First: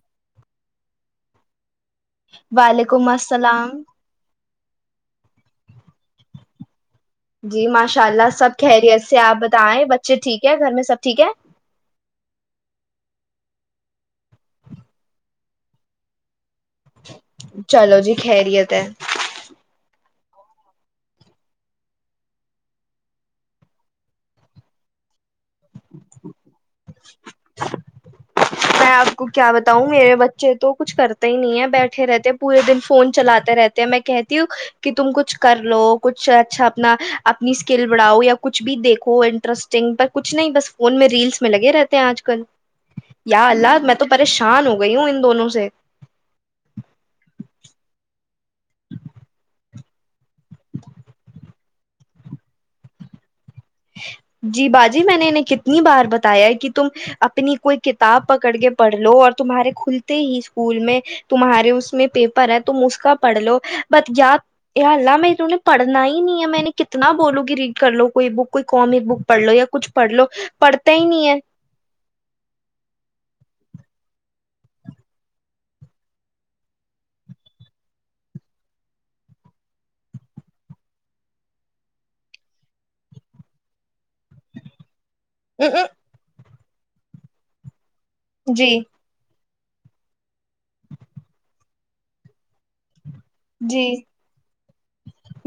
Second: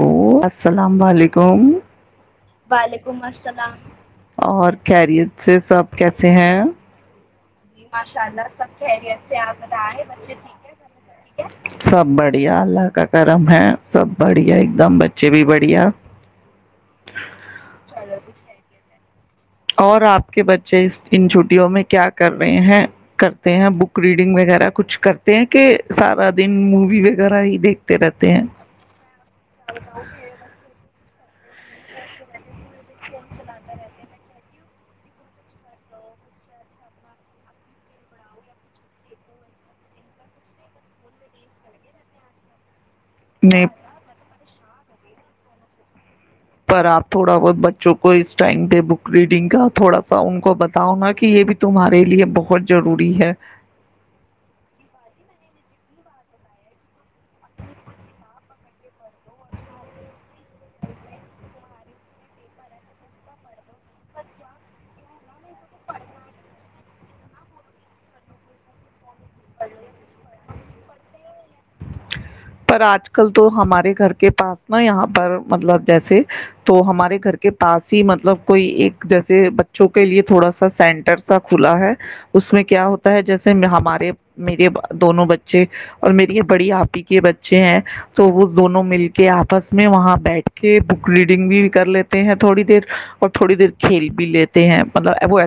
او السلام علیکم وعلیکم السلام، اور خیریت سے سب کیسے ہیں جی ماشاء اللہ سب خیریت سے آپ بتائیں بچے ٹھیک ہے گھر میں سب ٹھیک ہے سب بڑھیا اللہ کا کرم ہے سب بڑھیا ایک دم بچے بھی بڑھیا چلو جی خیریت ہے اور آپ کہ بچے اس ان چھٹیوں میں کیا کر رہے ہیں کرتے ہیں بک ریڈنگ وغیرہ کچھ کر ہیں کہ سارا دن مووی وغیرہ ہی دیکھتے رہتے ہیں میں آپ کو کیا بتاؤں میرے بچے تو کچھ کرتے ہی نہیں ہے بیٹھے رہتے پورے دن فون چلے رہتے ہیں میں کہ کہ تم کچھ کر لو کچھ اچھا اپنا اپنی اسکل بڑھاؤ یا کچھ بھی دیکھو انٹرسٹنگ پر کچھ نہیں بس فون میں ریلس میں لگے رہتے ہیں آج کل یا نہیں اللہ میں تو پریش شان ہو گئی ہوں ان دونوں سے پر آپ تھوڑا بہت بچوں کو اس ٹائم پہ بک ریڈنگ کا تھوڑا سا ان کو بتاؤ نا کہ یہ بھی تمہارے لیے بہت ضروری ہے اپنی بار بتایا کہ تم اپنی کوئی کتاب پکڑ کے پڑھ لو اور تمہارے کھلتے ہی اسکول میں تمہارے اس میں پیپر ہے تم اس کا پڑھ لو بٹ یا اللہ میں تمہیں پڑھنا ہی نہیں ہے میں نے کتنا بولوں گی ریڈ کر لو کوئی بک کوئی کامک بک پڑھ لو یا کچھ پڑھ لو پڑھتا ہی نہیں ہے پر آج کل تو ہمارے گھر کے پاس نا یہاں پر مطلب جیسے تو ہمارے گھر کے پاس ہی مطلب کوئی ایک جیسے بچوں کے لیے تھوڑا سا سینٹر سا کھلا ہے اس میں کیا ہوتا ہے جیسے ہمارے میرے دونوں بچے ہے اور میری یہ بڑی آپی کے بچے ہیں تو وہ جی دونوں مل کے آپ بس میں وہاں بیٹھ کے بک ریڈنگ بھی کر لیتے ہیں تھوڑی دیر اور تھڑی دیر جی کھیل بل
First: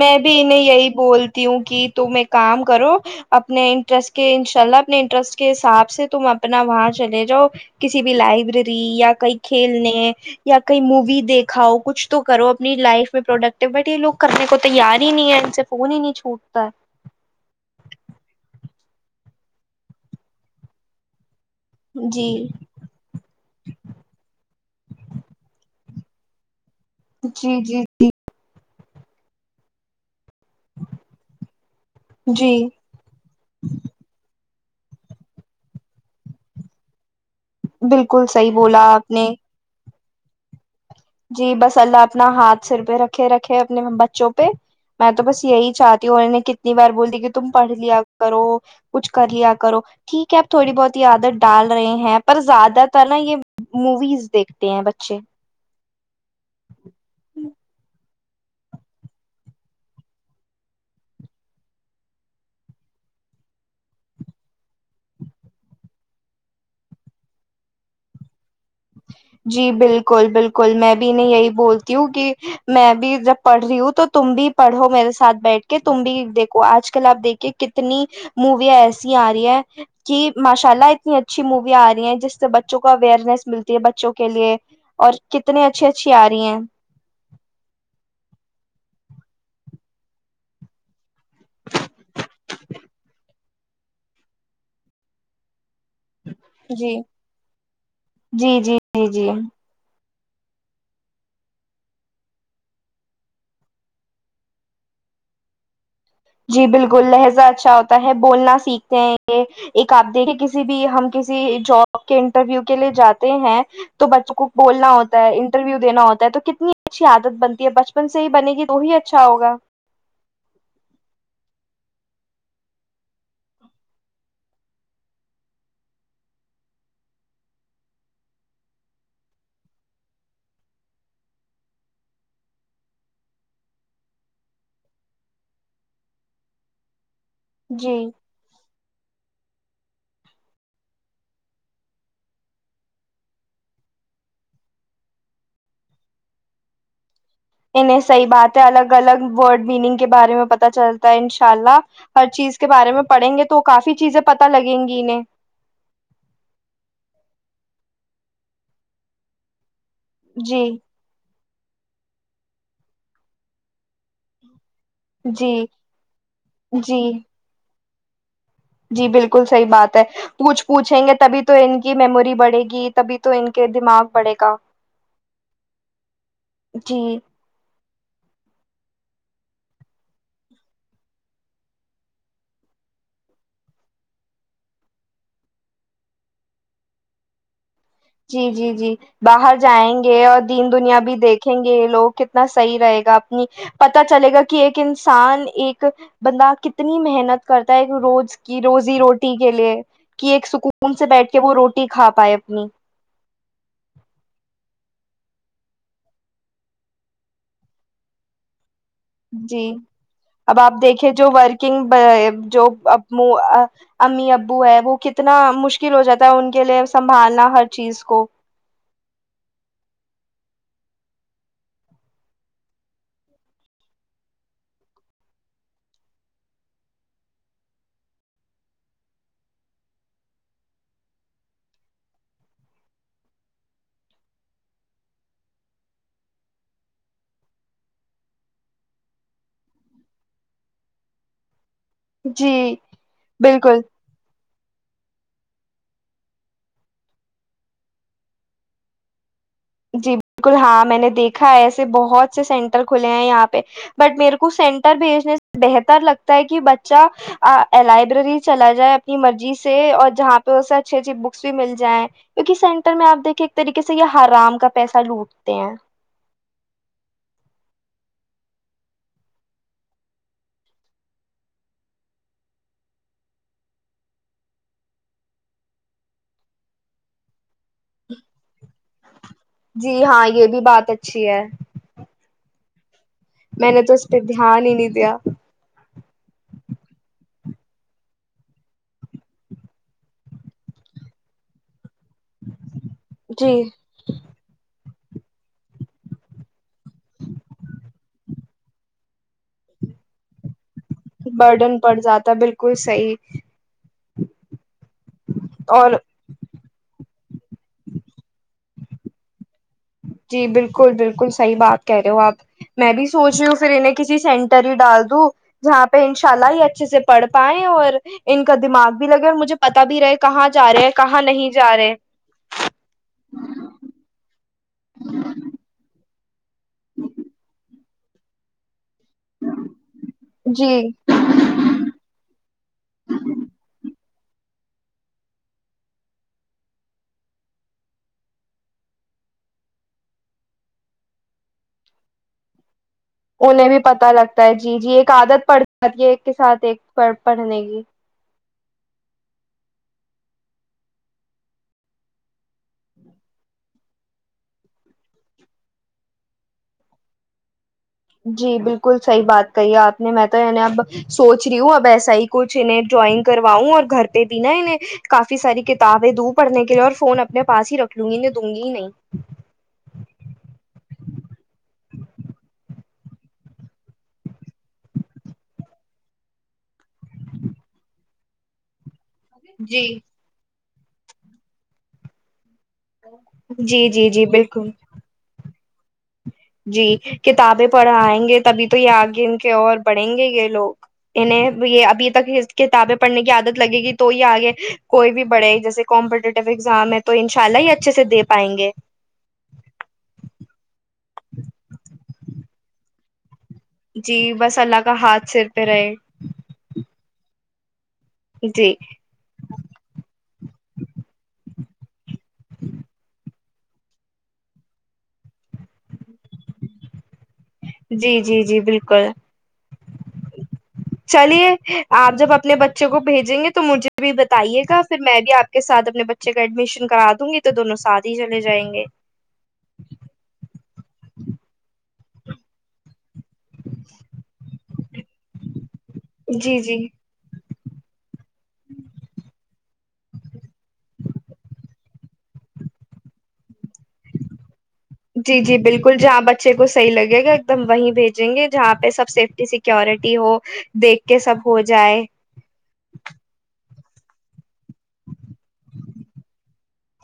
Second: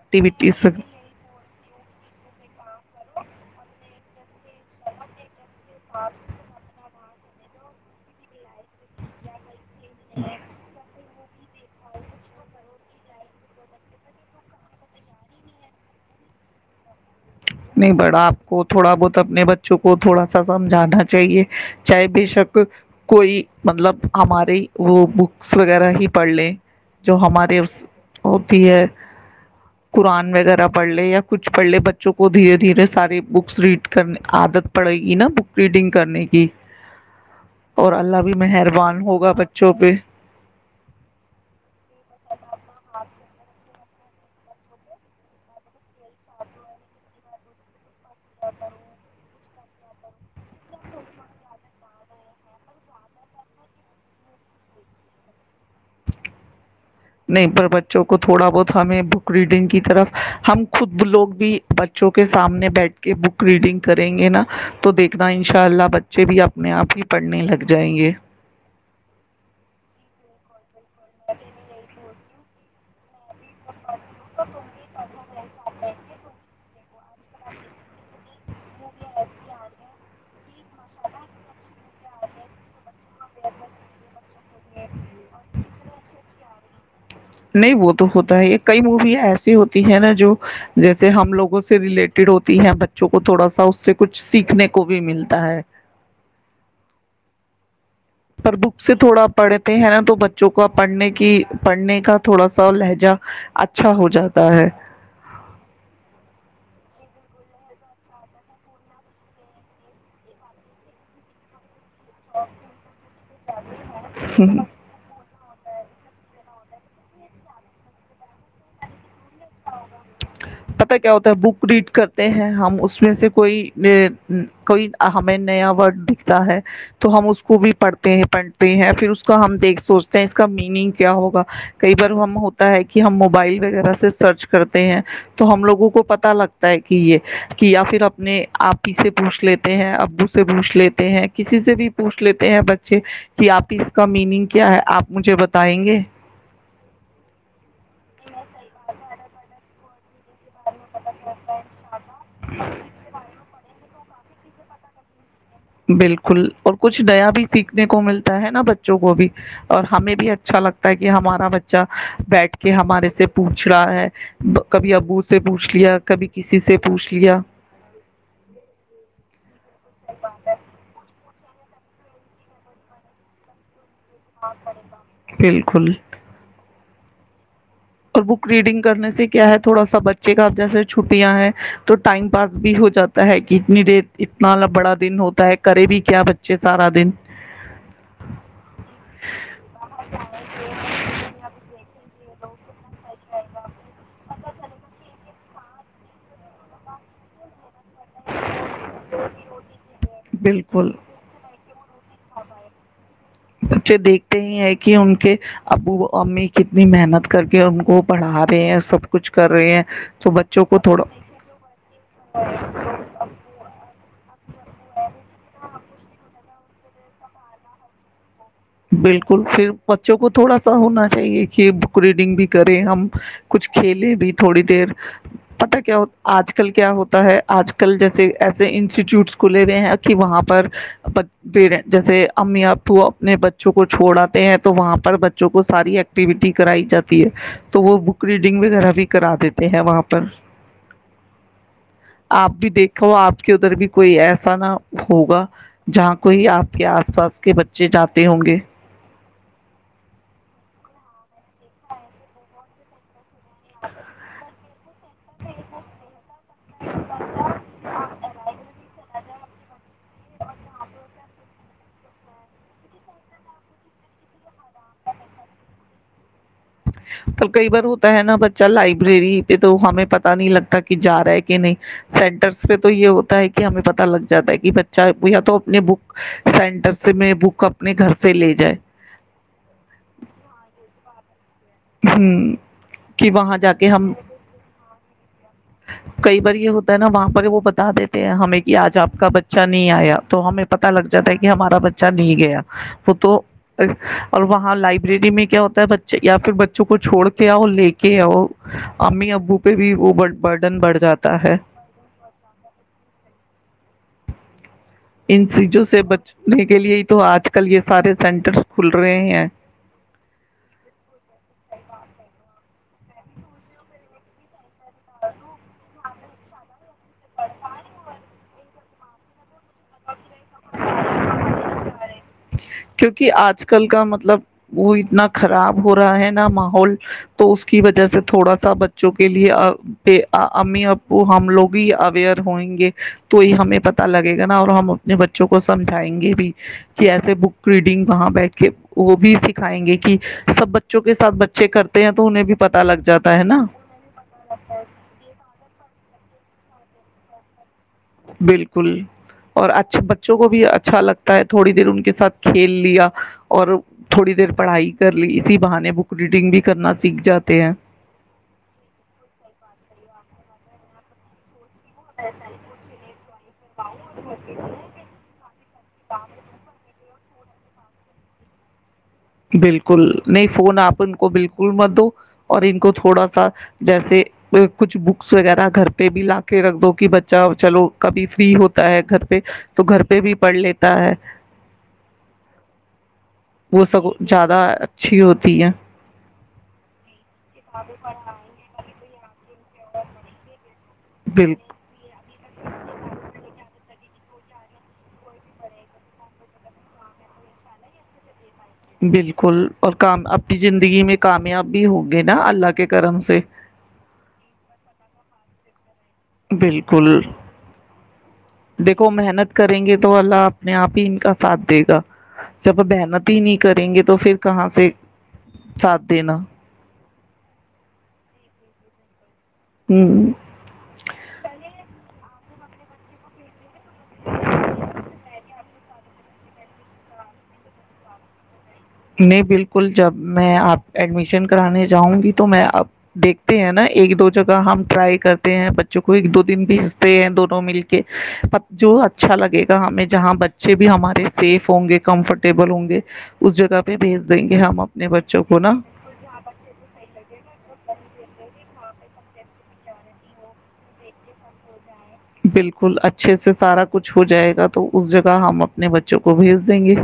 میں بھی انہیں یہی بولتی ہوں کہ تم ایک کام کرو اپنے انٹرسٹ کے انشاء اللہ اپنے انٹرسٹ کے حساب سے تم اپنا وہاں جو کسی بھی لائبریری یا کئی کھیلنے یا کئی مووی دیکھاؤ کچھ تو کرو اپنی لائف میں پروڈکٹو بٹ یہ لو کرنے کو تیار ہی نہیں ہے ان سے فون ہی نہیں چھوٹتا ہے نہیں بڑا آپ کو تھوڑا بہت اپنے بچوں کو تھوڑا سا سمجھانا چاہیے چاہے ہے بے جی شک کوئی مطلب ہمارے وہ بکس وغیرہ ہی پڑلیں جو ہمارے جی جی اس قرآن وغیرہ پڑھ لے یا کچھ پڑھ لے بچ کو دھیرے جی دھیرے ساری بکس ریڈ کرنے عادت پڑے گی نا بک ریڈنگ کرنے کی اور اللہ بالکل بھی صحیح بولا مہربان آپ نے ہوگا بچوں پہ جی بس اللہ اپنا ہاتھ سر پہ رکھے رکھے اپنے بچوں پہ میں تو بس یہی چاہتی ہوں انہوں نے کتنی بار بول دی کہ تم پڑھ لیا کرو کچھ کر لیا کرو ٹھیک ہے اب تھوڑی بہت ہی عادت ڈال رہے ہیں پر زیادہ تر نا یہ موویز دیکھتے ہیں بچے نہیں پر بچوں کو تھوڑا بہت ہمیں بک ریڈنگ کی طرف ہم خود لوگ بھی بچوں کے سامنے بیٹھ کے بک ریڈنگ کریں گے نا تو دیکھنا ان شاء اللہ بچے بھی اپنے آپ ہی پڑھنے لگ جائیں گے جی بالکل بالکل میں میں یہی بولتی ہوں کہ میں بھی جب پڑھ رہی ہوں تو تم بھی پڑھو میرے ساتھ بیٹھ کے تم بھی دیکھو آج لا آپ دیکھ کتنی م ایسی آ رہی ہے کہ ماشالا اتنی اچھی مویا آ رہی ہیں جس سے بچ کو اوئرنس مل بچوں کے لیے اور کتنی اچھی اچھی آ رہی ہیں نہیں وہ تو ہوتا ہے یہ کئی موویا ایسی ہوتی ہیں نا جو جیسے ہم لوگوں سے ریلیٹڈ ہوتی ہیں بچوں کو تھوڑا سا اس سے کچھ سیکھنے کو بھی ملتا ہے جی پر جی جی بوک سے جی تھوڑا جی پڑھتے ہیں نا تو بچے بچوں کا پڑھنے کی پڑھنے کا تھوڑا سا لہجہ اچھا ہو جاتا ہے جی بالکل لہجہ اچھا ہوتا ہے بولنا سیکھتے ہیں یہ ایک آپ دیکھ کسی بھی ہم کسی جاب آ کے انٹرویو کے لیے جاتے ہیں تو بچوں کو بولنا ہوتا ہے انٹرویو دینا ہوتا ہے تو کتنی اچھی عادت بنتی ہے بچپن سے ہی بنے گی توی اچھا ہوگا پتا کیا ہوتا ہے بک ریڈ کرتے ہیں ہم اس میں سے کوئی کوئی ہمیں نیا ورڈ دکھتا ہے تو ہم اس کو بھی پڑھتے ہیں پڑھتے ہیں پھر اس کا ہم دیکھ سوچتے ہیں اس کا میننگ کیا ہوگا کئی بار ہم ہوتا ہے کہ ہم موبائل وغیرہ سے سرچ کرتے ہیں تو ہم لوگوں کو پتا لگتا ہے کہ یہ کہ یا جی پھر اپنے آپ سے پوچھ لیتے ہیں ابو سے پوچھ لیتے ہیں کسی سے بھی پوچھ لیتے ہیں بچے کہ آپ کی اس کا میننگ کیا ہے آپ مجھے بتائیں گے انہیں صحیح بات ہے الگ الگ ورڈ میننگ کے بارے میں پتا چلتا ہے ان شاء اللہ ہر چیز کے بارے میں پڑھیں گے تو کافی چیزیں پتتا لگیں گی انہیں بالکل اور کچھ نیا بھی سیکھنے کو ملتا ہے نا بچوں کو بھی اور ہمیں بھی اچھا جی لگتا ہے کہ ہمارا بچہ بیٹھ کے ہمارے سے پوچھ رہا ہے کبھی ابو سے جی پوچھ لیا کبھی کسی سے جی پوچھ لیا جی بالکل صحیح بات ہے پوچھ پوچھیں گے تبھی تو ان کی میموری بڑھے گی تبھی تو ان کے دماغ بڑھے گا بالکل جی اور بک ریڈنگ کرنے سے کیا ہے تھوڑا سا بچے کا جیسے چھٹیاں ہیں تو ٹائم پاس بھی ہو جاتا ہے کہ اتنی دیر اتنا بڑا دن ہوتا ہے کرے بھی کیا بچے سارا دن جی جی جی باہر جائیں گے اور دین دنیا بھی دیکھیں گے لوگ کتنے نا صحیح رہے گا اپنی پتا چلے گا کہ ایک انسان ایک بندہ کتنی محنت کر روز کی روزی روٹی کے لیے کہ ایک سکون بالکل سے بیٹھ کے وہ روٹی کھا پائے اپنی بچے دیکھتے ہی ہیں کہ ان کے ابو امی کتنی محنت کر کے ان کو پڑھا رہے ہیں سب کچھ کر جی رہے ہیں تو اب بچوں آپ کو تھوڑا دیکھے جو ورکنگ امی ابو ہیں و کتنے اتنا مشکل ہو جاتا ہے ان کے لیے سنبھالنا ہر چیز کو بک پھر بچوں کو تھوڑا سا ہونا چاہیے کہ بک ریڈنگ بھی کریں ہم کچھ کھیلے بھی تھوڑی دیر پتا کیا آج کل کیا ہوتا ہے آج کل جیسے ایسے انسٹیٹیوٹس کھلے ہوئے ہیں کہ وہاں پر جیسے امی ابو اپنے بچوں کو چھوڑاتتے ہیں تو وہاں پر بچوں کو ساری ایکٹیویٹی کرائی جاتی ہے تو وہ بک ریڈنگ وغیرہ بھی کرا دیتے ہیں وہاں پر آپ بھی جی دیکھو آپ کے ادھر بالکل بھی کوئی ایسا نہ ہوگا جہاں کوئی آپ کے آس پاس کے بچے جاتے ہوں گے جی بالکل ہاں میں نے دیکھا ہے ایسے بہت سے سینٹر کھلے ہیں یہاں پہ پ بٹ میرے کو سینٹر بھیجنے سے بہتر لگتا ہے کہ بچہ لائبریری چلا جائے نی مرضی سے اور جہاں پہ سے اچھی اچھی بکس بھی مل جائیں کیونکہ سینٹر میں آپ دیکھے ایک طریقے سے یہ ہرام کا پیسہ لوٹتے ہیں تو کئی بار ہوتا ہے نا بچہ لائبریری پہ تو ہمیں پتا نہیں لگتا کہ جا رہا ہے کہ نہیں سینٹرس پہ تو یہ ہوتا ہے کہ ہمیں پت لگ جاتا ہے کہ بچہ یا تو اپنے بک سینٹرس میں بک اپنے گھر سے لے جائے جی ہاں یہ بھی بات ہےچ چھ ہے ہوں میں نے تو اس پہ دھیان ہی نہیں دیا کئی بار یہ ہوتا ہے نا وہاں پر وہ بتا دیتے ہیں ہمیں کہ آج آپ کا بچہ نہیں آیا تو ہمیں پتتا لگ جاتا ہے کہ ہمارا بچہ اا نہیں گیا وہ تو جی اور وہاں لائٹ ڈی میں کیا ہوتا ہے بچے یا پھر بے بچوں کو چھوڑ کے آؤ لے کے آؤ امی ابو پہ بھی وہ برڈن بڑھ جاتا ہے برڈن پڑ جاتا بالکل صحیح ان چیزوں اور سے بچنے کے لیے تو آج کل یہ سارے سینٹر کھل رہے ہیں جی بالکل بالکل صحیح بات ہے کہہ رہے ہو آپ میں بھی سوچ رہی ہوں پھر انہیں کسی سینٹر ہی ڈال دوں جہاں پہ انشاء اللہ ہی اچھے سے پڑھ پائےیں اور ان کا دماغ بھی لگے اور مجھے پتا بھی رہے کہاں جا رہے ہے کہاں نہیں جا رہے کیونکہ آج کل کا مطلب وہ اتنا خراب ہو رہا ہے ماحول تو اس کی وجہ سے تھوڑا سا بچ بوں کے لیے جی امی او ہم لوگ ہی اوئر ہوئیں گے تو یہ ہمیں پ پتا لگے گا نا اور ہم اپنے بچوں کو سمجھائیں گے بھی کہ ایسے بک ریڈنگ کہاں بیٹھ کے وہ بھی سکھائیں گے کہ سب بچوں کے ساتھ بچے کرتے ہیں تو انہیں بھی پ انہیں بھی پتا لگتا ہے جی جی ایک عادت پڑ ہے کے ساتھ ایک پر پڑھنے کی بالکل اور اچھا بچوں کو بھی اچھا لگتا ہے تھوڑی دیر ان کے ساتھ کھیل لیا اور تھوڑی دیر پڑھائی کر لی اسی بہانے بک ریڈنگ بھی کرنا سیکھ جاتے ہیں جی بالکل صحیح بات کہی ہے آپ نے میں تو عنی اب سوچ رہی ہوں اب وسا ہی کچھ انہیں ڈرائنگ کرواؤں اور گھر پہ بھی نا انہیں کافی ساری کتابیں دوں پڑھنے کے لیے اور فون میں پاس ہی رکھ لوں گییں دوں گی ہی نہیں بالکل نہیں فون آپ ان کو بالکل مت دو اور ان کو تھوڑا سا جیسے کچھ بکس وغیرہ گھر پہ بھی لا کے رکھ دو کہ بچہ چلو کبھی فری ہوتا ہے گھر پہ تو جی گھر پہ بھی پڑھ لیتے ہے جی وہ سب جی جی زیادہ بالکل اچھی ہوتی ہے جی کتابیں پڑھائیں گے تبھی تو یہ آگے اور بڑھیں گے یہ لوگ انہیں بالکل یہ ابھی تک کتابیں پڑھنے کی عادت لگے گی تو یہ آگے کوئی بھی بڑے جیسے کمپٹیٹیو ایگزام ہے تو ان شاء اللہ یہ اچھے سے دے پائیں گے بالکل اور کام اپنی زندگی میں کامیاب بھی ہوگے نا اللہ کے کرم سے جی بس اللہ کا ہاتھ سر پہ رہے بالکل جی دیکھو محنت کریں گے تو اللہ اپنے آپ ہی ان کا ساتھ دے گا جب محنت ہی نہیں کریں گے تو پھر کہاں سے ساتھ دینا جی جی جی بالکل ہوں چلیے آپ جب اپنے بچے کو بھیجیں گے تو مجھے بھی بتائیے گا پھر میں بھی آپ کے ساتھ اپنے بچے کا ایڈمیشن کرا دوں گی تو دونوں ساتھ ہی چلے جائیں گے نہیں بالکل جب میں آپ ایڈمیشن کرانے جاؤں گی تو میں دیکھتے ہیں نا ایک دو جگہ ہم ٹرائی کرتے ہیں بچے جو کو ایک دو جی دن جی پیس دے دونوں مل کے جو اچھا لگے ہمیں جہاں بچے بھی ہمارے سیف ہوں گے کمفرٹیبل ہوں گے اس جگہہ پہ بھیج دیں گے جی جی بالکل جہاں بچے کو صحیح لگے گا ایک دم وہیں بیجیں گے جہاں پہ سب سیف سیکورٹی ہو دیکھ کے سب ہو جائے بالکل اچھے سے سارا کچھ ہو جائے گا تو اس جگہ ہم اپنے بچوں کو بھیج دیں گے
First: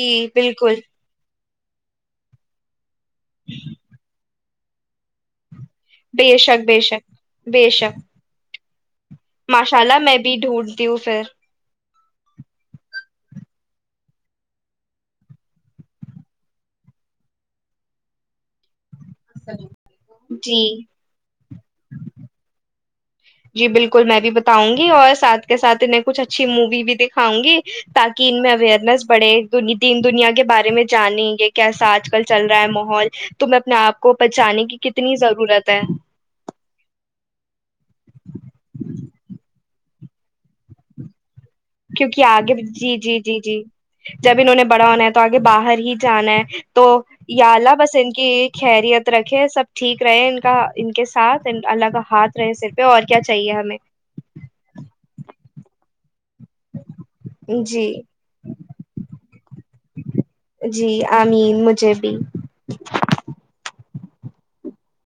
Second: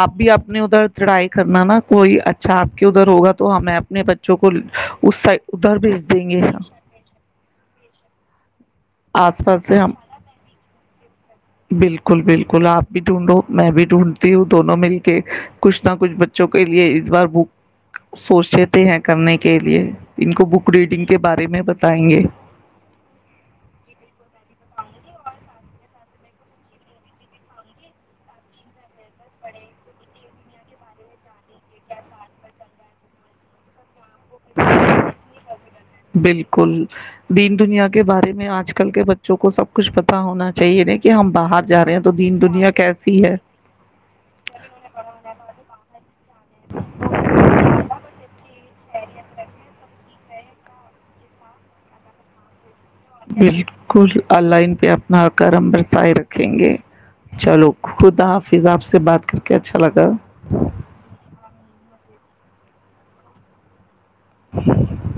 آپ بھی اپنے بالکل ادھر چڑائی کرنا نا کوئی اچھا ادھر ہوگا تو ہمیں اپنے بچے جو کو اس سائڈ ادھر بھیج بے دیں گے شک بے شک بے شک آس پاس ماشاء سے ہم اللہ میں بھی ڈھونڈتی ہوں پھر بکل بالکل آپ بھی ڈھونڈو میں بھی ڈھونڈتی ہوں دونوں مل کے کچھ نہ کچھ بچوں کے لیے اس بار بھک سوچے ہیں کرنے کے لیے ان کو جی بک ریڈنگ کے بارے میں بتائیں گے جی بالکل میں بھی بتاؤں گی اور ساتھ کے ساتھ انہیں کچھ اچھی مووی بھی دکھاؤں گی تاکہ ان میں اویئرنیس بڑھے تین دنیا کے بارے میں جانیں گے کیسا آج کل چل رہا ہے ماحول تو میں اپنے آپ کو بچانے کی کتنی ضرورت ہے بالکل [unintelligible] دنیا کے بارے میں آج کل کے بچوں کو سب کچھ پتا ہونا چاہیے دیکھیے ہم باہر جا رہے ہیں تو کیونکہ دین آگے دنیا جی جی کیسی ہے جی جی جب انہوں نے بڑا ہونا ہے تو آگے باہر ہی جانا ہے تو یااللہ بس ان کی خریت رکھے سب ٹھیک رہے ان کا ان کے ساتھ ان اللہ کا ہاتھ رہےسیر بالکل آ لائن پہ اپناکرم بسائے رکھ چلو جی خدا حافظ آپ سے بات کر کے اچھا لگا جی آمین مجھے بھی [inaudible] [inaudible]